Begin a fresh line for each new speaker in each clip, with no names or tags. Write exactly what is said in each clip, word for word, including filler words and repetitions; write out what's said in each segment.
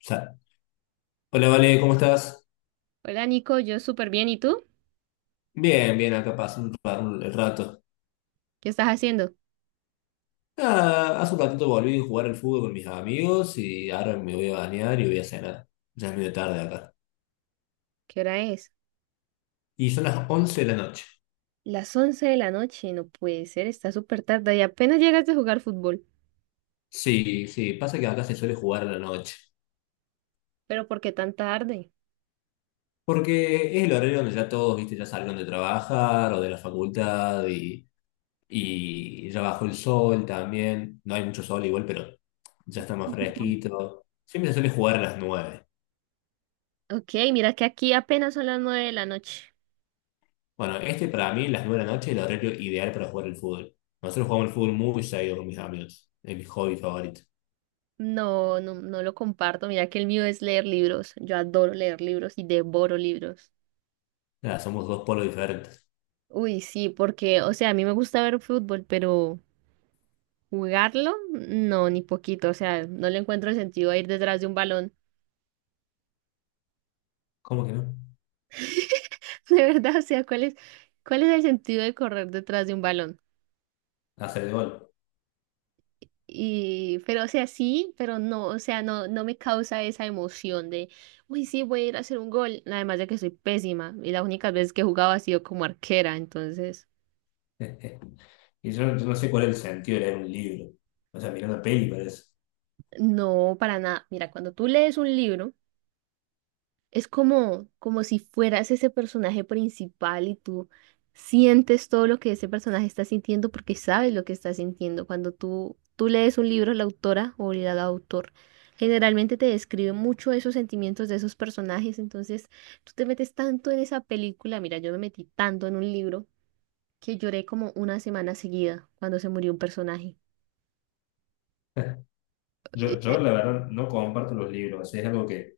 Sa- Hola, Vale, ¿cómo estás?
Hola Nico, yo súper bien. ¿Y tú?
Bien, bien, acá pasé un, ra- un- el rato.
¿Qué estás haciendo?
Ah, hace un ratito volví a jugar al fútbol con mis amigos y ahora me voy a bañar y voy a cenar. Ya es medio tarde acá.
¿Qué hora es?
Y son las once de la noche.
Las once de la noche, no puede ser, está súper tarde y apenas llegas de jugar fútbol.
Sí, sí, pasa que acá se suele jugar a la noche.
¿Pero por qué tan tarde?
Porque es el horario donde ya todos, viste, ya salieron de trabajar o de la facultad y, y ya bajó el sol también. No hay mucho sol igual, pero ya está más fresquito. Siempre se suele jugar a las nueve.
Ok, mira que aquí apenas son las nueve de la noche.
Bueno, este para mí, las nueve de la noche, es el horario ideal para jugar el fútbol. Nosotros jugamos el fútbol muy seguido con mis amigos. Es mi hobby favorito.
No, no, no lo comparto. Mira que el mío es leer libros. Yo adoro leer libros y devoro libros.
Nada, somos dos polos diferentes.
Uy, sí, porque, o sea, a mí me gusta ver fútbol, pero jugarlo, no, ni poquito. O sea, no le encuentro el sentido a ir detrás de un balón.
¿Cómo que no?
De verdad, o sea, ¿cuál es, ¿cuál es el sentido de correr detrás de un balón?
Hacer el gol.
Y, pero, o sea, sí, pero no, o sea, no, no me causa esa emoción de, uy, sí, voy a ir a hacer un gol. Además de que soy pésima y las únicas veces que he jugado ha sido como arquera, entonces,
Y yo, yo no sé cuál es el sentido de leer un libro. O sea, mirar una peli parece.
no, para nada. Mira, cuando tú lees un libro, es como, como si fueras ese personaje principal y tú sientes todo lo que ese personaje está sintiendo porque sabes lo que está sintiendo. Cuando tú, tú lees un libro, la autora o el autor generalmente te describe mucho esos sentimientos de esos personajes. Entonces tú te metes tanto en esa película. Mira, yo me metí tanto en un libro que lloré como una semana seguida cuando se murió un personaje.
Yo,
Eh, eh,
yo, la verdad, no comparto los libros. O sea, es algo que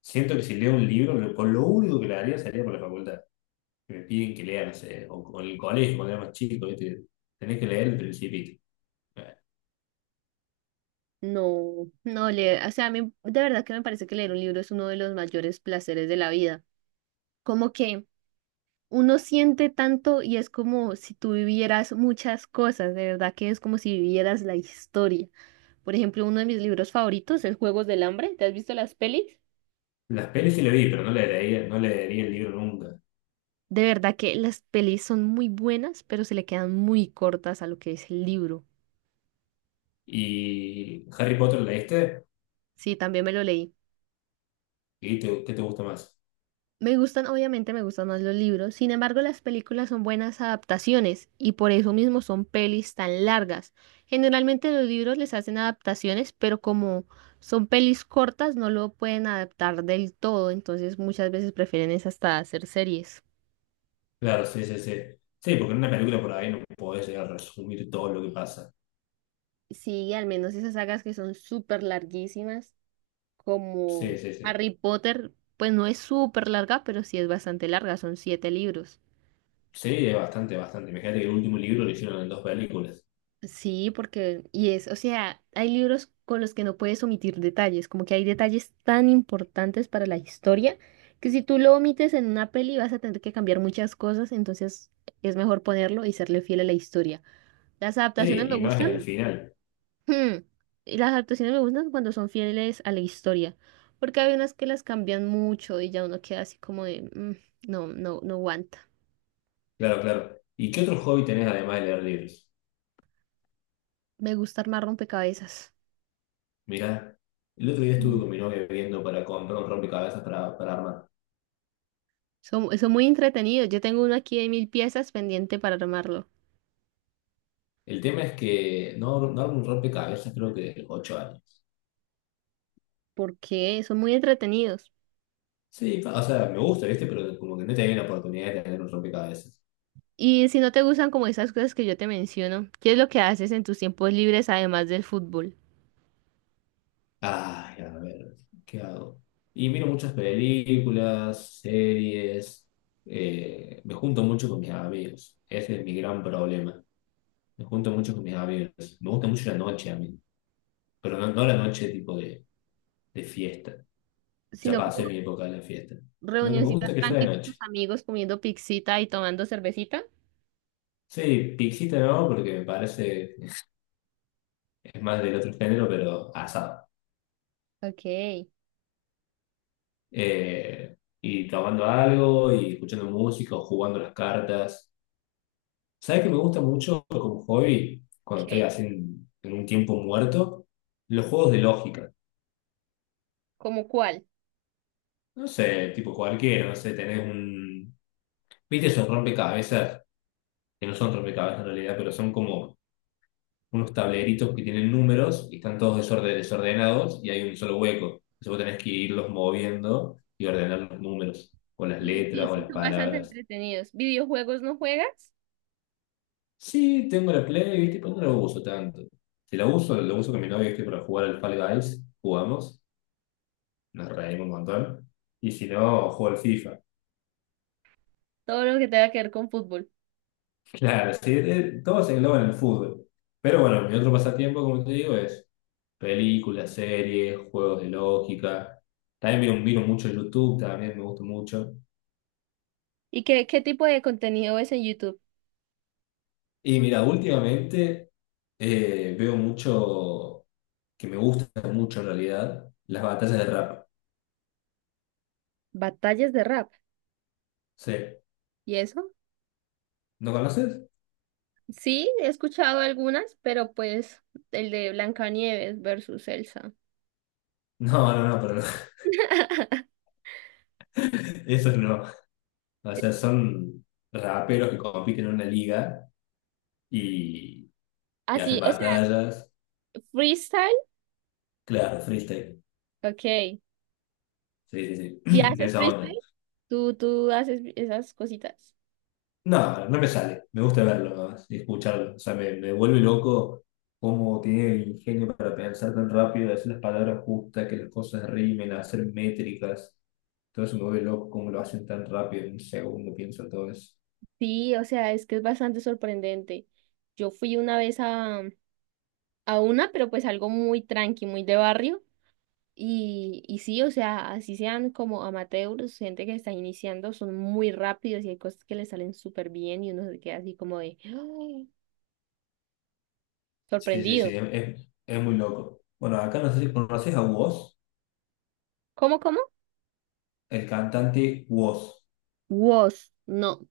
siento que si leo un libro, lo, con lo único que le haría sería por la facultad. Que me piden que lea, no sé, o con el colegio, cuando era más chico, ¿viste? Tenés que leer el Principito.
No, no leer, o sea, a mí de verdad que me parece que leer un libro es uno de los mayores placeres de la vida. Como que uno siente tanto y es como si tú vivieras muchas cosas, de verdad que es como si vivieras la historia. Por ejemplo, uno de mis libros favoritos es Juegos del Hambre. ¿Te has visto las pelis?
Las pelis sí le vi, pero no le leía, no le leería el libro nunca.
De verdad que las pelis son muy buenas, pero se le quedan muy cortas a lo que es el libro.
¿Y Harry Potter la leíste?
Sí, también me lo leí.
¿Y te- qué te gusta más?
Me gustan, obviamente me gustan más los libros, sin embargo las películas son buenas adaptaciones y por eso mismo son pelis tan largas. Generalmente los libros les hacen adaptaciones, pero como son pelis cortas no lo pueden adaptar del todo, entonces muchas veces prefieren es hasta hacer series.
Claro, sí, sí, sí. Sí, porque en una película por ahí no podés llegar a resumir todo lo que pasa.
Sí, al menos esas sagas que son súper larguísimas, como
Sí, sí, sí.
Harry Potter, pues no es súper larga, pero sí es bastante larga, son siete libros.
Sí, es bastante, bastante. Imagínate que el último libro lo hicieron en dos películas.
Sí, porque, y es, o sea, hay libros con los que no puedes omitir detalles, como que hay detalles tan importantes para la historia que si tú lo omites en una peli vas a tener que cambiar muchas cosas, entonces es mejor ponerlo y serle fiel a la historia. Las adaptaciones me
Sí, y más en
gustan.
el final.
Hmm, y las adaptaciones me gustan cuando son fieles a la historia, porque hay unas que las cambian mucho y ya uno queda así como de, "Mm, no, no, no aguanta".
Claro, claro. ¿Y qué otro hobby tenés además de leer libros?
Me gusta armar rompecabezas.
Mirá, el otro día estuve con mi novia viendo para comprar un rompecabezas para, para armar.
Son, son muy entretenidos. Yo tengo uno aquí de mil piezas pendiente para armarlo.
El tema es que no, no armo un rompecabezas creo que de ocho años.
Porque son muy entretenidos.
Sí, pa- o sea, me gusta, ¿viste? Pero como que no he tenido la oportunidad de tener un rompecabezas.
Y si no te gustan como esas cosas que yo te menciono, ¿qué es lo que haces en tus tiempos libres además del fútbol?
Ay, a ver, ¿qué hago? Y miro muchas películas, series, eh, me junto mucho con mis amigos. Ese es mi gran problema. Me junto mucho con mis amigos. Me gusta mucho la noche a mí, pero no, no la noche tipo de, de fiesta. Ya
Sino
pasé
como
mi época de la fiesta. Lo que me gusta
reunioncitas
es que sea
tranqui
de
con
noche.
tus amigos comiendo pixita y tomando cervecita.
Sí, pixita no, porque me parece, es más del otro género, pero asado.
Ok. ¿Qué?
Eh, y tomando algo y escuchando música o jugando las cartas. ¿Sabes que me gusta mucho como hobby cuando estoy así en, en un tiempo muerto? Los juegos de lógica.
¿Cómo cuál?
No sé, tipo cualquiera, no sé, tenés un... ¿Viste esos rompecabezas? Que no son rompecabezas en realidad, pero son como unos tableritos que tienen números y están todos desorde- desordenados y hay un solo hueco. Entonces vos tenés que irlos moviendo y ordenar los números, o las
Sí, sí,
letras, o
sí,
las
son bastante
palabras.
entretenidos. ¿Videojuegos no juegas?
Sí, tengo la Play, ¿viste? Pero no la uso tanto. Si la uso, la uso con mi novia, ¿viste? Para jugar al Fall Guys, jugamos, nos reímos un montón. Y si no, juego al FIFA.
Todo lo que tenga que ver con fútbol.
Claro, sí, eh, todo se engloba en el fútbol. Pero bueno, mi otro pasatiempo, como te digo, es películas, series, juegos de lógica. También miro, miro mucho YouTube, también me gusta mucho.
¿Y qué, ¿qué tipo de contenido ves en YouTube?
Y mira, últimamente eh, veo mucho, que me gusta mucho en realidad, las batallas de rap.
Batallas de rap.
Sí.
¿Y eso?
¿No conoces?
Sí, he escuchado algunas, pero pues el de Blancanieves versus Elsa.
No, no, no, pero no, eso no. O sea, son raperos que compiten en una liga y, y hacen
Así, o sea,
batallas.
freestyle,
Claro, freestyle.
ok.
Sí, sí,
¿Y
sí. De
haces
esa
freestyle?
onda.
¿Tú, tú haces esas cositas?
No, no me sale. Me gusta verlo nomás y escucharlo. O sea, me, me vuelve loco cómo tiene el ingenio para pensar tan rápido, decir las palabras justas, que las cosas rimen, hacer métricas. Todo eso me vuelve loco cómo lo hacen tan rápido en un segundo, pienso todo eso.
Sí, o sea, es que es bastante sorprendente. Yo fui una vez a, a una, pero pues algo muy tranqui, muy de barrio. Y, y sí, o sea, así sean como amateurs, gente que está iniciando, son muy rápidos y hay cosas que les salen súper bien y uno se queda así como de ¡ah!
Sí, sí,
Sorprendido.
sí, es, es- es muy loco. Bueno, acá no sé si conoces a vos.
¿Cómo, cómo?
El cantante Woz.
Was, no.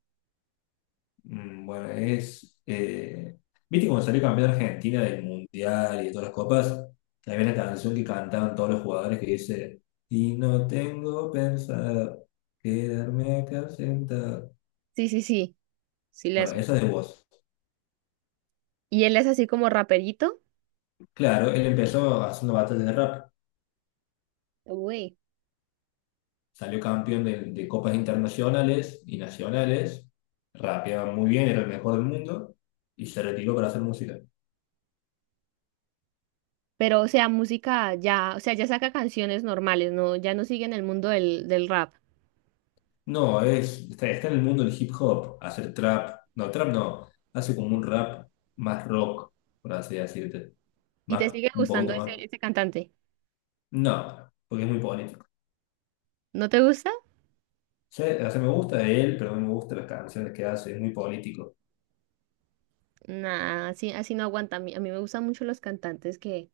Mm, bueno, es. Eh, ¿viste cuando salió campeón Argentina del Mundial y de todas las copas? Había una canción que cantaban todos los jugadores que dice: y no tengo pensado quedarme acá sentado.
Sí, sí, sí. Sí, la
Bueno, esa
escuché.
es de Woz.
Y él es así como raperito.
Claro, él empezó haciendo batallas de rap.
Uy.
Salió campeón de, de copas internacionales y nacionales. Rapeaba muy bien, era el mejor del mundo. Y se retiró para hacer música.
Pero o sea, música ya, o sea, ya saca canciones normales, no, ya no sigue en el mundo del, del rap.
No, es, está, está en el mundo del hip hop, hacer trap. No, trap no. Hace como un rap más rock, por así decirte.
¿Y te
Más,
sigue
un
gustando
poquito más.
ese, ese cantante?
No, porque es muy político.
¿No te gusta?
Sí, o sea, me gusta él, pero no me gustan las canciones que hace, es muy político.
Nah, así, así no aguanta. A mí, a mí me gustan mucho los cantantes que,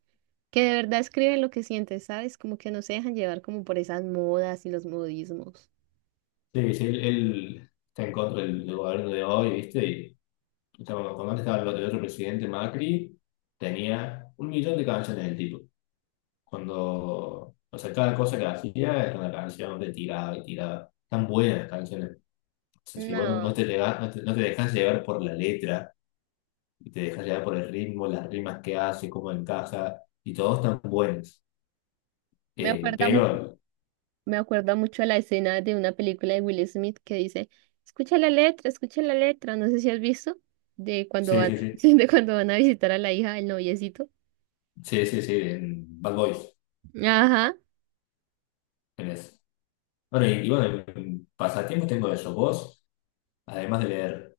que de verdad escriben lo que sienten, ¿sabes? Como que no se dejan llevar como por esas modas y los modismos.
Sí, sí, él, él está en contra del, del gobierno de hoy, ¿viste? Y estaba- cuando antes estaba el otro, el otro presidente Macri, tenía un millón de canciones del tipo. Cuando, o sea, cada cosa que hacía era una canción de tirada y tirada. Tan buenas canciones. O sea, si vos no, no
No,
te, lega- no te, no te dejas llevar por la letra, y te dejas llevar por el ritmo, las rimas que hace, cómo encaja, y todos están buenos.
me
Eh,
acuerda mu-
pero,
me acuerda mucho a la escena de una película de Will Smith que dice, escucha la letra, escucha la letra, no sé si has visto, de cuando
sí,
van,
sí, sí,
sí, de cuando van a visitar a la hija del noviecito.
sí, sí, sí, en Bad Boys,
Ajá.
en eso. Bueno, y, y bueno, en en pasatiempos tengo eso. Vos, además de leer,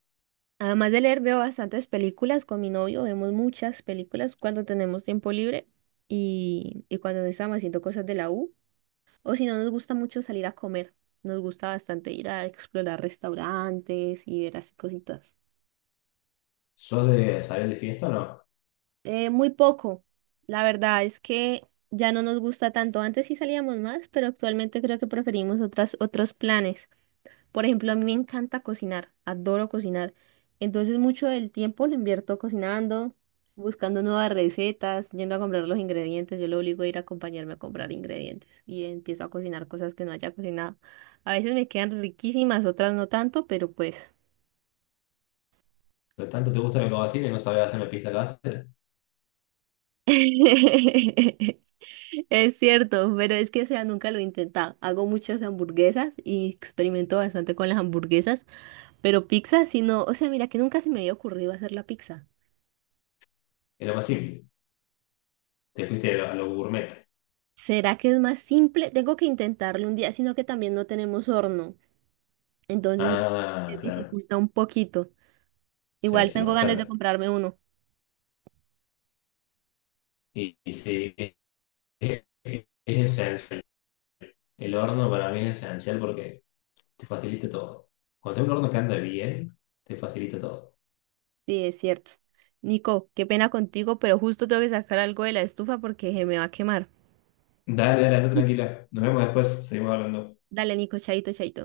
Además de leer, veo bastantes películas con mi novio, vemos muchas películas cuando tenemos tiempo libre y, y cuando no estamos haciendo cosas de la U. O si no, nos gusta mucho salir a comer. Nos gusta bastante ir a explorar restaurantes y ver así cositas.
¿sos de salir de fiesta o no?
Eh, muy poco. La verdad es que ya no nos gusta tanto. Antes sí salíamos más, pero actualmente creo que preferimos otras, otros planes. Por ejemplo, a mí me encanta cocinar, adoro cocinar. Entonces mucho del tiempo lo invierto cocinando, buscando nuevas recetas, yendo a comprar los ingredientes. Yo lo obligo a ir a acompañarme a comprar ingredientes y empiezo a cocinar cosas que no haya cocinado. A veces me quedan riquísimas, otras no tanto, pero pues...
Pero tanto te gusta la cocina y no sabés hacer una pista casera,
Es cierto, pero es que, o sea, nunca lo he intentado. Hago muchas hamburguesas y experimento bastante con las hamburguesas, pero pizza, si no, o sea, mira que nunca se me había ocurrido hacer la pizza.
es lo más simple. Te fuiste a lo, a lo gourmet.
¿Será que es más simple? Tengo que intentarlo un día, sino que también no tenemos horno, entonces se
Ah, claro,
dificulta un poquito.
sí,
Igual
sí,
tengo ganas de
bastante.
comprarme uno.
Y, y sí, es, es, es esencial. El horno para mí es esencial porque te facilita todo. Cuando tengo un horno que anda bien, te facilita todo.
Sí, es cierto. Nico, qué pena contigo, pero justo tengo que sacar algo de la estufa porque se me va a quemar.
Dale, dale, anda tranquila. Nos vemos después, seguimos hablando.
Dale, Nico, chaito, chaito.